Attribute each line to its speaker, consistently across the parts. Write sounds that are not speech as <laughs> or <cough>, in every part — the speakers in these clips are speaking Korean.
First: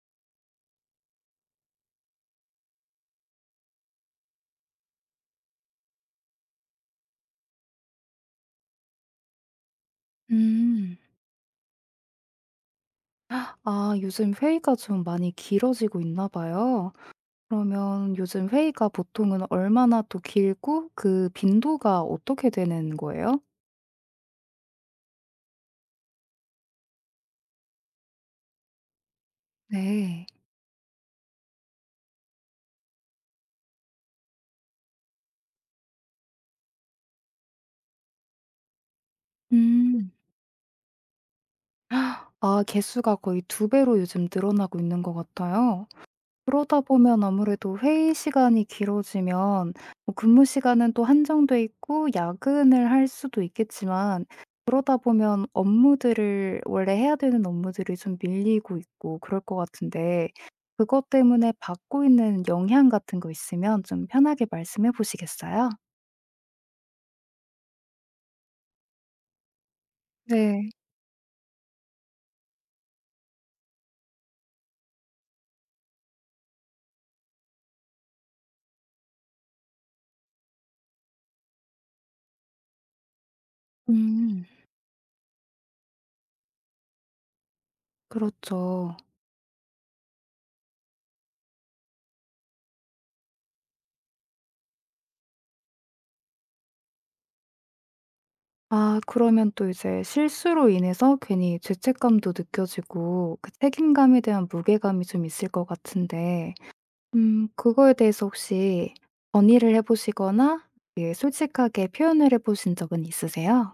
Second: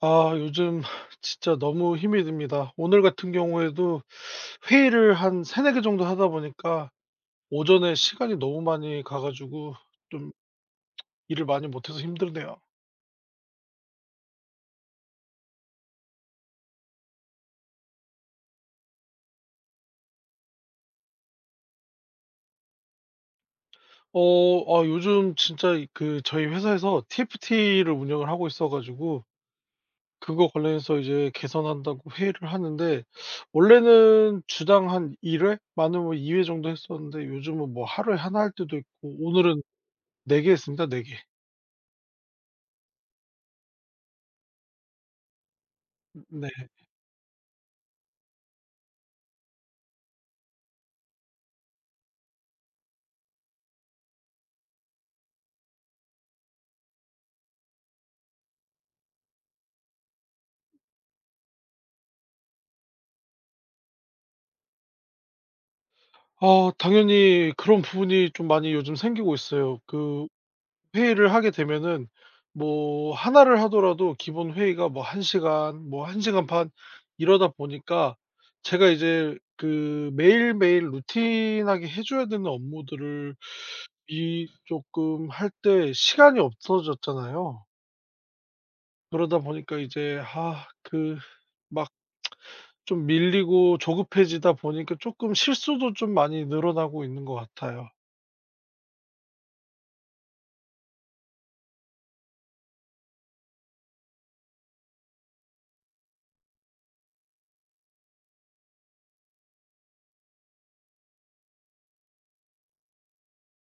Speaker 1: 요즘 <sighs> 진짜 너무 힘이 듭니다. 오늘 같은 경우에도 회의를 한 3-4개 정도 하다 보니까 오전에 시간이 너무 많이 가 가지고 좀
Speaker 2: 음.
Speaker 1: 일을 많이 못해서 힘들네요.
Speaker 2: 아 요즘 회의가 좀 많이 길어지고 있나 봐요. 그러면 요즘 회의가 보통은 얼마나 또 길고 그 빈도가 어떻게 되는 거예요?
Speaker 1: 요즘 진짜 이 그 저희 회사에서 TFT를 운영을 하고 있어 가지고
Speaker 2: 네.
Speaker 1: 그거 관련해서 이제 개선한다고 회의를 하는데 원래는 주당 한 1회 회 많으면 2회 정도 했었는데 요즘은 뭐 하루에 하나 할 때도 있고 오늘은
Speaker 2: 음.
Speaker 1: 4개 했습니다, 4개 개.
Speaker 2: 아 개수가 거의 두 배로 요즘 늘어나고 있는 것 같아요.
Speaker 1: 네.
Speaker 2: 그러다 보면 아무래도 회의 시간이 길어지면 뭐 근무 시간은 또 한정돼 있고 야근을 할 수도 있겠지만 그러다 보면 업무들을 원래 해야 되는 업무들이 좀 밀리고 있고 그럴 것 같은데 그것 때문에 받고 있는 영향 같은 거 있으면 좀 편하게 말씀해 보시겠어요?
Speaker 1: 당연히 그런 부분이 좀 많이 요즘 생기고 있어요.
Speaker 2: 네.
Speaker 1: 회의를 하게 되면은 뭐 하나를 하더라도 기본 회의가 뭐 1시간 시간 1시간 시간 반 이러다 보니까 제가 이제 그 매일매일 루틴하게 해 줘야 되는 업무들을
Speaker 2: 음,
Speaker 1: 이 조금 할 때 시간이 없어졌잖아요.
Speaker 2: 그렇죠.
Speaker 1: 그러다 보니까 막 좀 밀리고 조급해지다 보니까 조금 실수도 좀 많이 늘어나고 있는 것 같아요.
Speaker 2: 아 그러면 또 이제 실수로 인해서 괜히 죄책감도 느껴지고 그 책임감에 대한 무게감이 좀 있을 것 같은데 그거에 대해서 혹시 건의를 해 보시거나 예 솔직하게 표현을 해 보신 적은 있으세요?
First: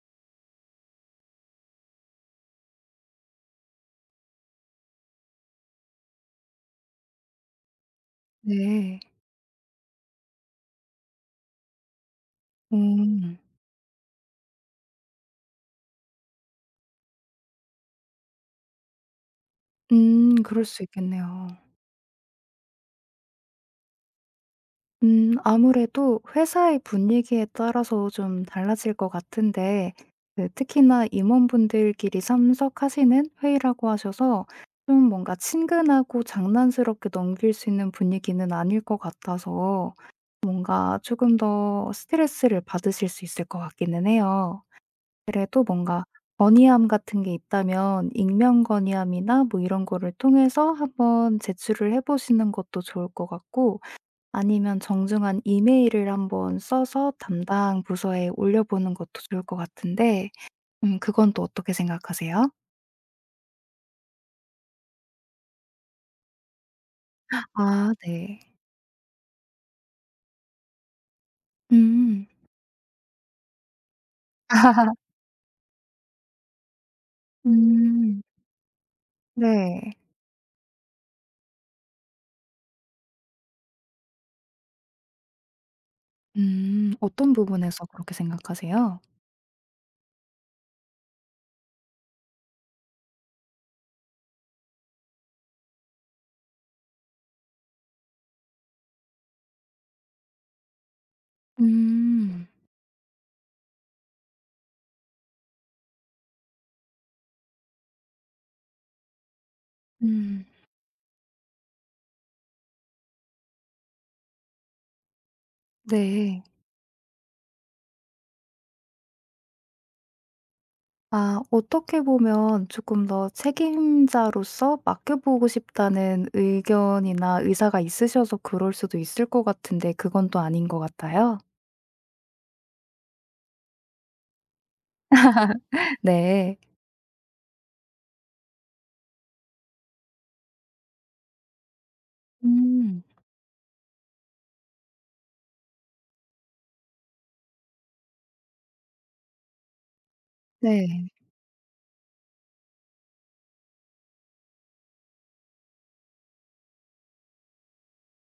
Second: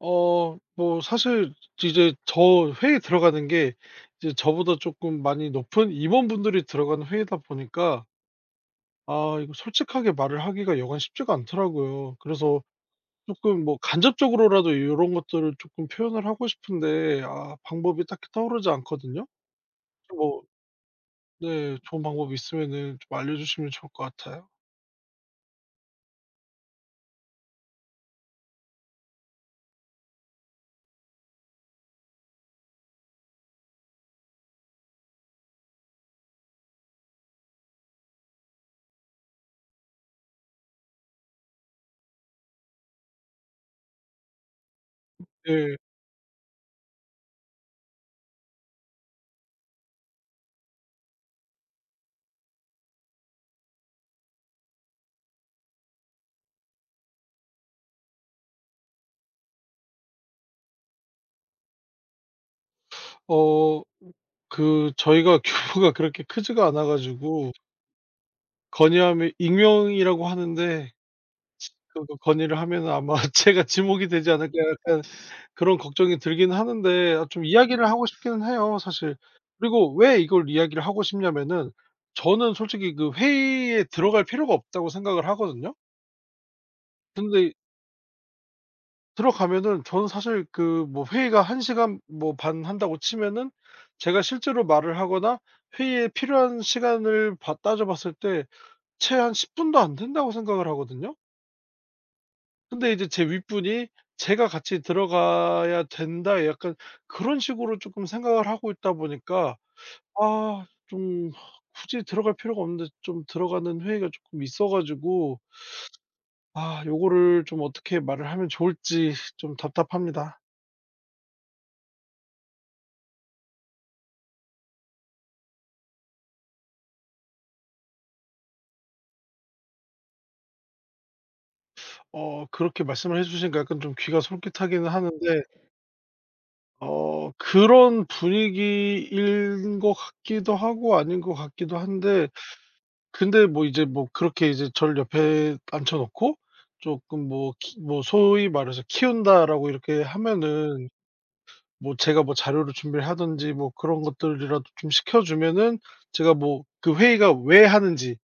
Speaker 1: 사실 이제 저 회에 들어가는 게 이제 저보다 조금 많이 높은 임원분들이 들어가는 회의다 보니까
Speaker 2: 네.
Speaker 1: 이거 솔직하게 말을 하기가 여간 쉽지가 않더라고요. 그래서
Speaker 2: 음.
Speaker 1: 조금 뭐 간접적으로라도 이런 것들을 조금 표현을 하고 싶은데 방법이 딱히 떠오르지 않거든요. 뭐
Speaker 2: 그럴 수 있겠네요.
Speaker 1: 네, 좋은 방법이 있으면은 좀 알려주시면 좋을 것 같아요.
Speaker 2: 아무래도 회사의 분위기에 따라서 좀 달라질 것 같은데 그 특히나 임원분들끼리 참석하시는 회의라고 하셔서 좀 뭔가 친근하고 장난스럽게 넘길 수 있는 분위기는 아닐 것 같아서 뭔가 조금 더 스트레스를 받으실 수 있을 것 같기는 해요. 그래도
Speaker 1: 예.
Speaker 2: 뭔가 건의함 같은 게 있다면 익명 건의함이나 뭐 이런 거를 통해서 한번 제출을 해 보시는 것도 좋을 것 같고 아니면 정중한 이메일을 한번 써서 담당 부서에 올려보는 것도 좋을 것 같은데 그건 또 어떻게 생각하세요?
Speaker 1: 어 저희가 <laughs> 규모가 그렇게 크지가 않아 가지고
Speaker 2: 아 네.
Speaker 1: 건의하면 익명이라고 하는데 그거
Speaker 2: 음.
Speaker 1: 건의를 하면은 아마 <laughs> 제가 지목이 되지 않을까
Speaker 2: <laughs>
Speaker 1: 약간 그런 걱정이 들긴 하는데, 좀 이야기를 하고
Speaker 2: 음.
Speaker 1: 싶기는 해요 사실.
Speaker 2: 네.
Speaker 1: 그리고 왜 이걸 이야기를 하고 싶냐면은 저는 솔직히 그 회의에 들어갈 필요가 없다고 생각을 하거든요.
Speaker 2: 음. 어떤
Speaker 1: 근데
Speaker 2: 부분에서 그렇게 생각하세요?
Speaker 1: 들어가면은 저는 사실 그 뭐 회의가 1시간 시간 뭐 반 한다고 치면은 제가 실제로 말을 하거나 회의에 필요한 시간을 봐 따져 봤을 때 채 한 10분 분도 안 된다고 생각을 하거든요.
Speaker 2: 음.
Speaker 1: 근데 이제 제 윗분이 제가 같이 들어가야 된다, 약간 그런 식으로 쪼끔 생각을 하고 있다 보니까,
Speaker 2: 음.
Speaker 1: 좀 굳이 들어갈 필요가 없는데 좀 들어가는 회의가 쪼끔 있어 가지고,
Speaker 2: 네.
Speaker 1: 요거를 좀 어떻게 말을 하면 좋을지 좀 답답합니다.
Speaker 2: 아 어떻게 보면 쪼끔 더 책임자로서 맡겨보고 싶다는 의견이나 의사가 있으셔서 그럴 수도 있을 것 같은데 그건 또 아닌 것 같아요.
Speaker 1: 그렇게 말씀을 해 주시니까 약간 좀 귀가 솔깃하기는 하는데,
Speaker 2: 네.
Speaker 1: 그런 분위기인 것 같기도 하고 아닌 것 같기도 한데,
Speaker 2: 음.
Speaker 1: 근데 그렇게 이제 저를 옆에 앉혀 놓고 조금 뭐 키 뭐 소위 말해서 "키운다."라고 이렇게 하면은
Speaker 2: 네.
Speaker 1: 뭐 제가 뭐 자료를 준비를 하든지 뭐 그런 것들이라도 좀 시켜 주면은 제가 뭐 그 회의가 왜 하는지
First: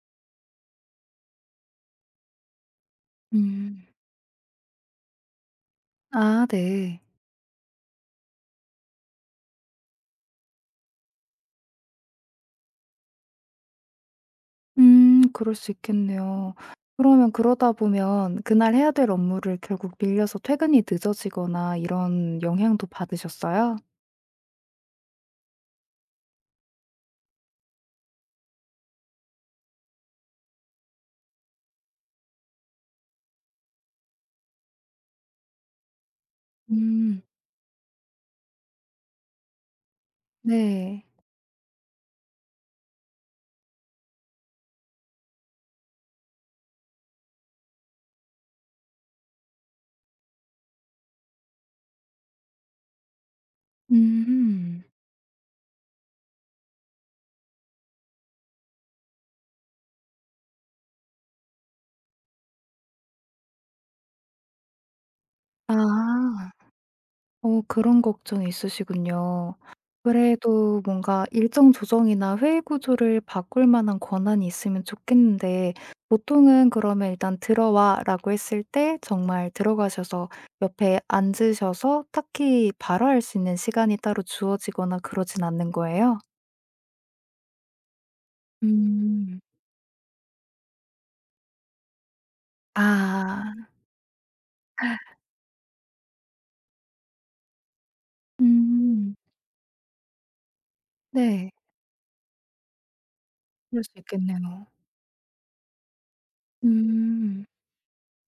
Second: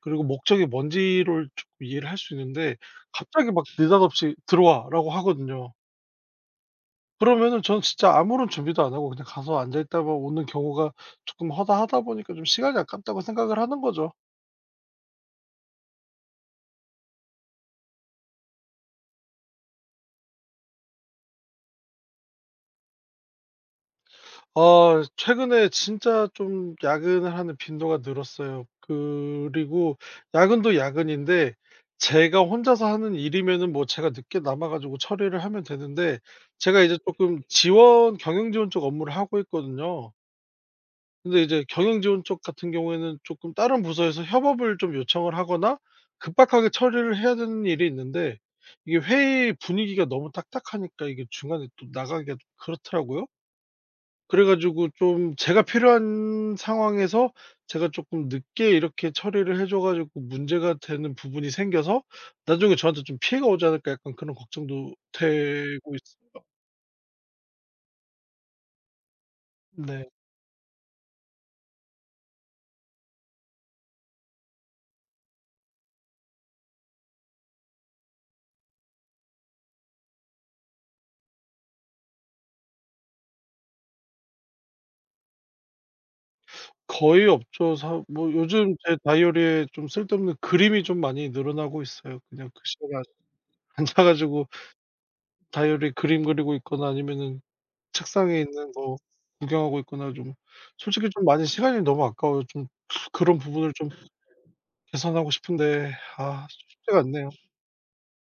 Speaker 1: 그리고 목적이 뭔지를 조금 이해를 할 수 있는데, 갑자기 막
Speaker 2: 음.
Speaker 1: 느닷없이 "들어와."라고 하거든요.
Speaker 2: 아 네.
Speaker 1: 그러면은 전 진짜 아무런 준비도 안 하고 그냥 가서 앉아 있다가 오는 경우가 조금 허다하다 보니까 좀 시간이 아깝다고 생각을 하는 거죠.
Speaker 2: 그럴 수 있겠네요. 그러면 그러다 보면 그날 해야 될 업무를 결국 밀려서 퇴근이 늦어지거나 이런 영향도 받으셨어요?
Speaker 1: 최근에 진짜 좀 야근을 하는 빈도가 늘었어요. 그리고 야근도 야근인데 제가 혼자서 하는 일이면은 뭐 제가 늦게 남아 가지고 처리를 하면 되는데, 제가 이제
Speaker 2: 음.
Speaker 1: 조금 지원 경영 지원 쪽 업무를 하고 있거든요.
Speaker 2: 네.
Speaker 1: 근데 이제 경영 지원 쪽 같은 경우에는 조금 다른 부서에서 협업을 좀 요청을 하거나 급박하게 처리를 해야 되는 일이 있는데, 이게 회의 분위기가 너무 딱딱하니까 이게 중간에 또 나가기가 좀 그렇더라고요. 그래
Speaker 2: 음.
Speaker 1: 가지고 좀 제가 필요한 상황에서 제가 조금 늦게 이렇게 처리를 해줘 가지고 문제가 되는 부분이 생겨서 나중에 저한테 좀 피해가 오지 않을까 약간 그런 걱정도 되고 있어요.
Speaker 2: 아. 어 그런 걱정이 있으시군요.
Speaker 1: 네.
Speaker 2: 그래도 뭔가 일정 조정이나 회의 구조를 바꿀 만한 권한이 있으면 좋겠는데 보통은 그러면 일단 "들어와."라고 했을 때 정말 들어가셔서 옆에 앉으셔서 딱히 발화할 수 있는 시간이 따로 주어지거나 그러진 않는 거예요?
Speaker 1: 거의 없죠. 사 뭐 요즘 제
Speaker 2: 음.
Speaker 1: 다이어리에 좀 쓸데없는 그림이 좀 많이 늘어나고 있어요. 그냥 글씨가
Speaker 2: 아.
Speaker 1: 앉아 가지고 다이어리 <laughs> 그림 그리고 있거나 아니면은 책상에 있는 거
Speaker 2: 음.
Speaker 1: 구경하고 있거나, 좀 솔직히 좀 많이
Speaker 2: 네.
Speaker 1: 시간이 너무 아까워요. 좀 그런 부분을
Speaker 2: 그럴
Speaker 1: 좀
Speaker 2: 수 있겠네요.
Speaker 1: 개선하고 싶은데 쉽지가 않네요.
Speaker 2: 음.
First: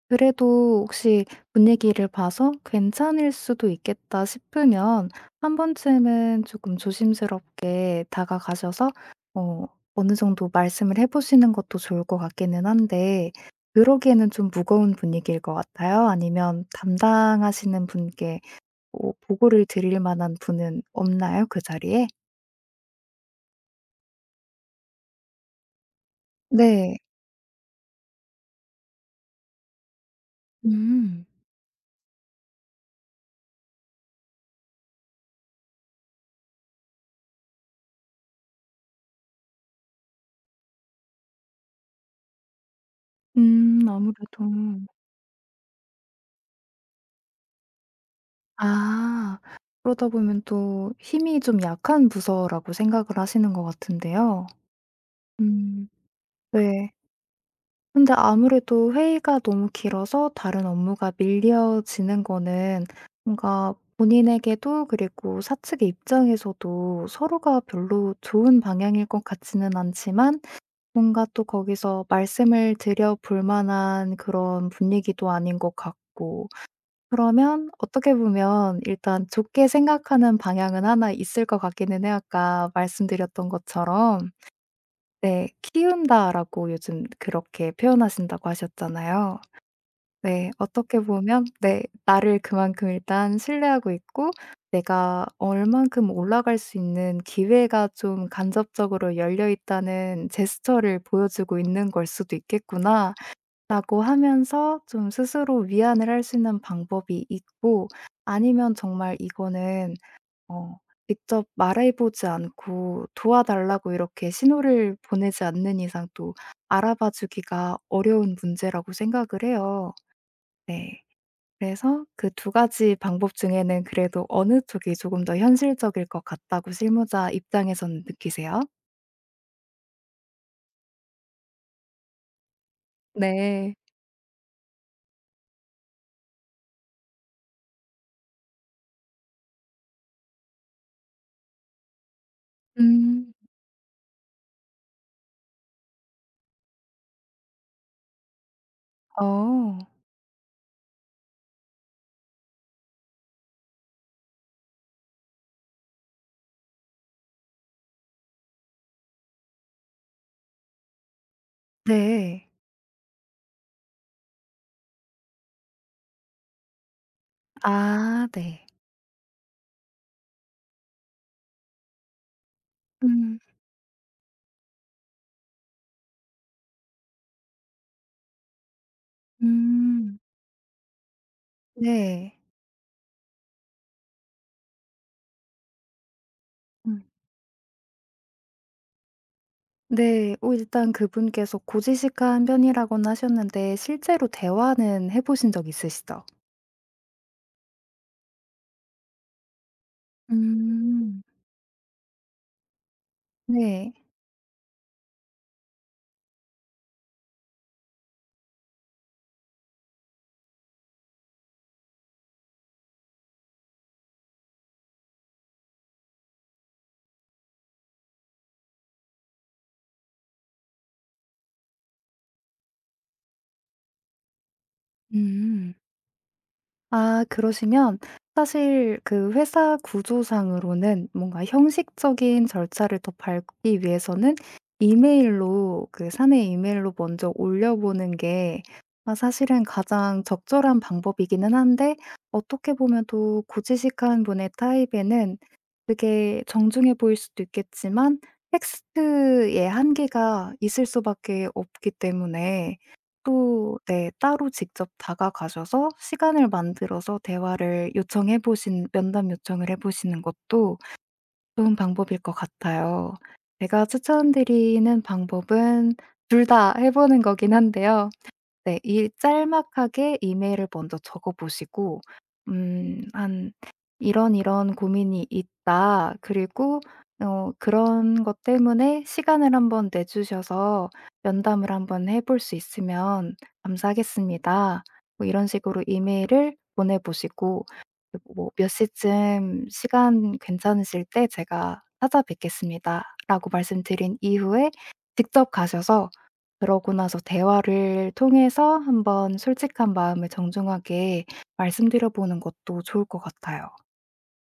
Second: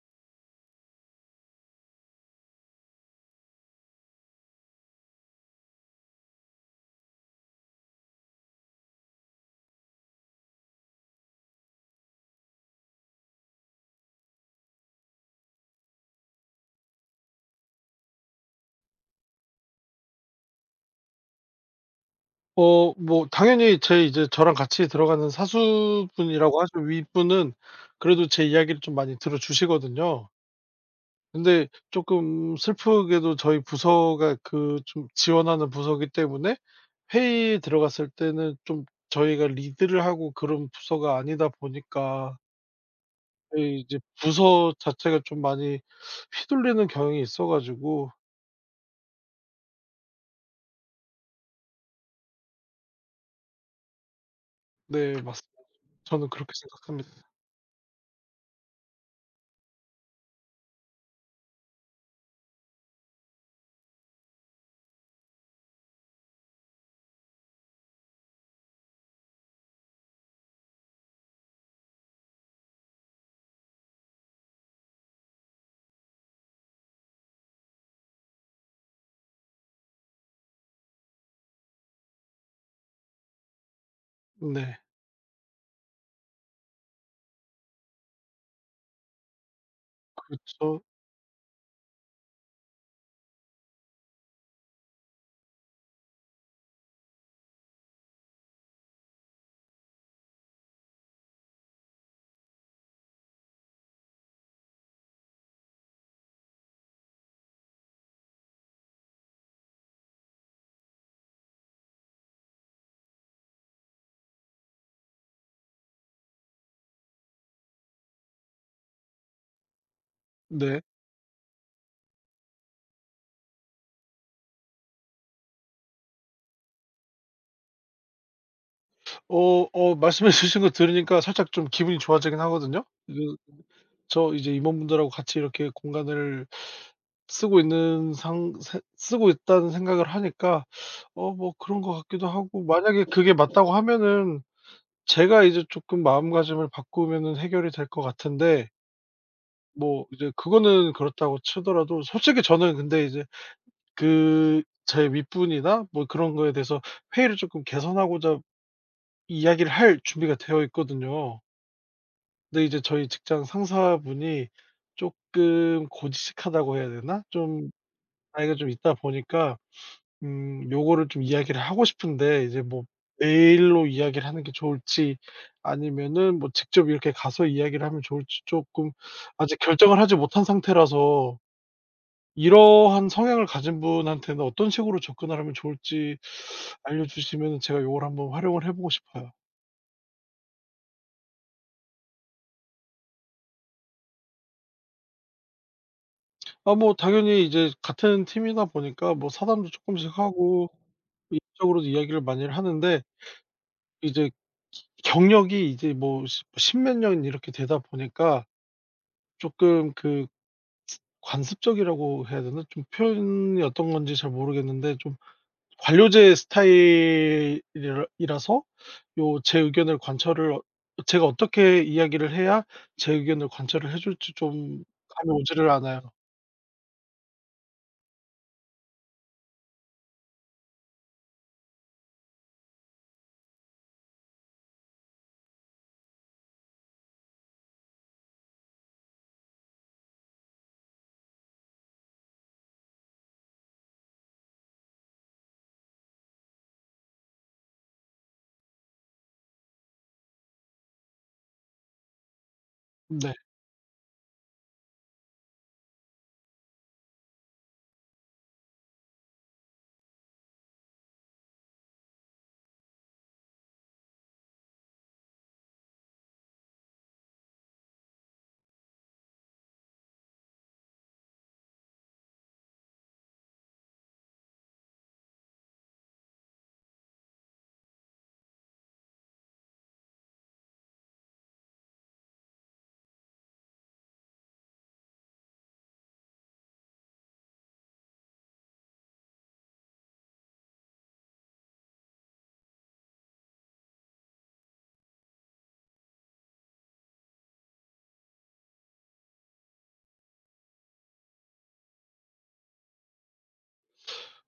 Speaker 2: 그래도 혹시 분위기를 봐서 '괜찮을 수도 있겠다.' 싶으면 한 번쯤은 조금 조심스럽게 다가가셔서 어 어느 정도 말씀을 해 보시는 것도 좋을 것 같기는 한데 그러기에는 좀 무거운 분위기일 것 같아요? 아니면 담당하시는 분께 어 보고를 드릴 만한 분은 없나요? 그 자리에?
Speaker 1: 당연히 제 이제 저랑 같이 들어가는 사수분이라고 하죠,
Speaker 2: 네.
Speaker 1: 윗분은. 그래도 제 이야기를 좀 많이 들어주시거든요.
Speaker 2: 음.
Speaker 1: 근데 쪼끔 슬프게도 저희 부서가 그 좀 지원하는 부서기 때문에 회의에 들어갔을 때는 좀 저희가 리드를 하고 그런 부서가 아니다 보니까 저희 이제
Speaker 2: 아무래도.
Speaker 1: 부서 자체가 좀 많이 휘둘리는 경향이 있어 가지고.
Speaker 2: 아. 그러다 보면 또 힘이 좀 약한 부서라고 생각을 하시는 것 같은데요.
Speaker 1: 네, 맞습니다.
Speaker 2: 음
Speaker 1: 저는 그렇게
Speaker 2: 네.
Speaker 1: 생각합니다.
Speaker 2: 근데 아무래도 회의가 너무 길어서 다른 업무가 밀려지는 거는 뭔가 본인에게도 그리고 사측의 입장에서도 서로가 별로 좋은 방향일 것 같지는 않지만 뭔가 또 거기서 말씀을 드려 볼 만한 그런 분위기도 아닌 것 같고 그러면 어떻게 보면 일단 좋게 생각하는 방향은 하나 있을 것 같기는 해요. 아까 말씀드렸던 것처럼
Speaker 1: 네.
Speaker 2: 네. 키운다라고 요즘 그렇게 표현하신다고 하셨잖아요. 네.
Speaker 1: 그쵸.
Speaker 2: 어떻게 보면 네. 나를 그만큼 일단 신뢰하고 있고 내가 얼만큼 올라갈 수 있는 기회가 좀 간접적으로 열려 있다는 제스처를 보여주고 있는 걸 수도 있겠구나. 라고 하면서 좀 스스로 위안을 할 수 있는 방법이 있고 아니면 정말 이거는 어 직접 말해 보지 않고 도와달라고 이렇게 신호를 보내지 않는 이상 또 알아봐 주기가 어려운 문제라고 생각을 해요.
Speaker 1: 네.
Speaker 2: 네. 그래서 그 두 가지 방법 중에는 그래도 어느 쪽이 조금 더 현실적일 것 같다고 실무자 입장에서는 느끼세요?
Speaker 1: 어 말씀해 주신 거 들으니까 살짝 좀 기분이 좋아지긴 하거든요.
Speaker 2: 네.
Speaker 1: 저 이제 임원분들하고 같이 이렇게 공간을 쓰고 있는 상 세- 쓰고 있다는 생각을 하니까 뭐 그런 것 같기도 하고, 만약에
Speaker 2: 음.
Speaker 1: 그게 맞다고 하면은 제가 이제 조금 마음가짐을 바꾸면은 해결이 될 것 같은데,
Speaker 2: 어.
Speaker 1: 뭐 이제 그거는 그렇다고 치더라도 솔직히 저는 근데 이제 그 제 윗분이나 뭐 그런 거에 대해서 회의를 조금 개선하고자 이야기를 할 준비가 되어 있거든요.
Speaker 2: 네.
Speaker 1: 근데 이제 저희 직장 상사분이 쪼끔 고지식하다고 해야 되나? 좀
Speaker 2: 아
Speaker 1: 나이가
Speaker 2: 네.
Speaker 1: 좀 있다 보니까, 요거를 좀 이야기를 하고 싶은데, 이제 뭐
Speaker 2: 음.
Speaker 1: 메일로 이야기를 하는 게 좋을지 아니면은 뭐 직접 이렇게 가서 이야기를 하면 좋을지 쪼끔 아직 결정을 하지
Speaker 2: 음.
Speaker 1: 못한 상태라서,
Speaker 2: 네.
Speaker 1: 이러한 성향을 가진 분한테는 어떤 식으로 접근을 하면 좋을지
Speaker 2: 음.
Speaker 1: 알려주시면은 제가 요걸 한번 활용을 해 보고 싶어요.
Speaker 2: 네. 어 일단 그분께서 고지식한 편이라고는 하셨는데 실제로 대화는 해 보신 적 있으시죠?
Speaker 1: 뭐 당연히 이제 같은 팀이다 보니까 뭐 사담도 쪼끔씩 하고
Speaker 2: 음.
Speaker 1: 이쪽으로도 이야기를 많이 하는데,
Speaker 2: 네.
Speaker 1: 이제 경력이 이제 뭐십 뭐 십몇 년 이렇게 되다 보니까 쪼끔 그 관습적이라고 해야 되나? 좀 표현이 어떤 건지 잘 모르겠는데 좀 관료제 스타일이라 이라서, 요 제 의견을 관철을 어 제가 어떻게 이야기를 해야 제 의견을 관철을 해 줄지 좀 감이 오지를
Speaker 2: 음.
Speaker 1: 않아요.
Speaker 2: 아 그러시면 사실 그 회사 구조상으로는 뭔가 형식적인 절차를 더 밟기 위해서는 이메일로 그 사내 이메일로 먼저 올려보는 게 아 사실은 가장 적절한 방법이기는 한데 어떻게 보면 또 고지식한 분의 타입에는 그게 정중해 보일 수도 있겠지만 텍스트의 한계가 있을 수밖에 없기 때문에
Speaker 1: 네.
Speaker 2: 또 네 따로 직접 다가가셔서 시간을 만들어서 대화를 요청해 보신 면담 요청을 해 보시는 것도 좋은 방법일 것 같아요. 제가 추천드리는 방법은 둘 다 해 보는 거긴 한데요. 네. 이 짤막하게 이메일을 먼저 적어 보시고 한 "이런 이런 고민이 있다. 그리고 어 그런 것 때문에 시간을 한번 내 주셔서 면담을 한번 해볼 수 있으면 감사하겠습니다." 뭐 이런 식으로 이메일을 보내 보시고 그 뭐 "몇 시쯤 시간 괜찮으실 때 제가 찾아뵙겠습니다."라고 말씀드린 이후에 직접 가셔서 그러고 나서 대화를 통해서 한번 솔직한 마음을 정중하게 말씀드려 보는 것도 좋을 것 같아요.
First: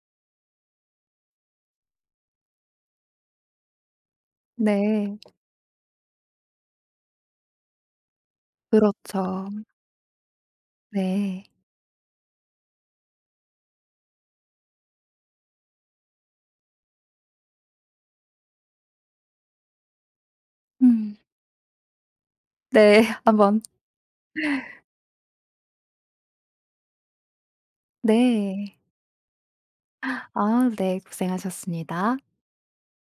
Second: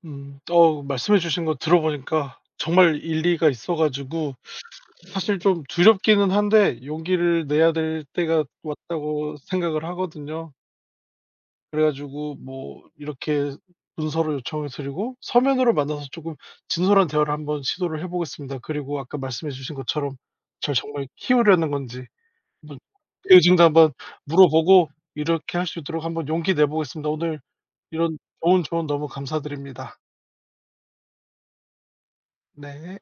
Speaker 1: 음. 말씀해 주신 거 들어보니까 정말 일리가 있어 가지고
Speaker 2: 네.
Speaker 1: 사실 좀 두렵기는 한데 용기를 내야 될 때가 왔다고
Speaker 2: 그렇죠.
Speaker 1: 생각을 하거든요.
Speaker 2: 네.
Speaker 1: 그래 가지고 뭐 이렇게 문서로 요청을 드리고 서면으로 만나서 조금 진솔한 대화를 한번 시도를 해 보겠습니다. 그리고 아까 말씀해 주신 것처럼 절 정말
Speaker 2: 음.
Speaker 1: 키우려는 건지 한번
Speaker 2: 네. <laughs>
Speaker 1: 그의
Speaker 2: 한번
Speaker 1: 도 한번 물어보고 이렇게 할 수 있도록 한번 용기 내 보겠습니다. 오늘 이런 좋은
Speaker 2: 네.
Speaker 1: 조언 너무 감사드립니다.
Speaker 2: 아 네. 고생하셨습니다.
Speaker 1: 네.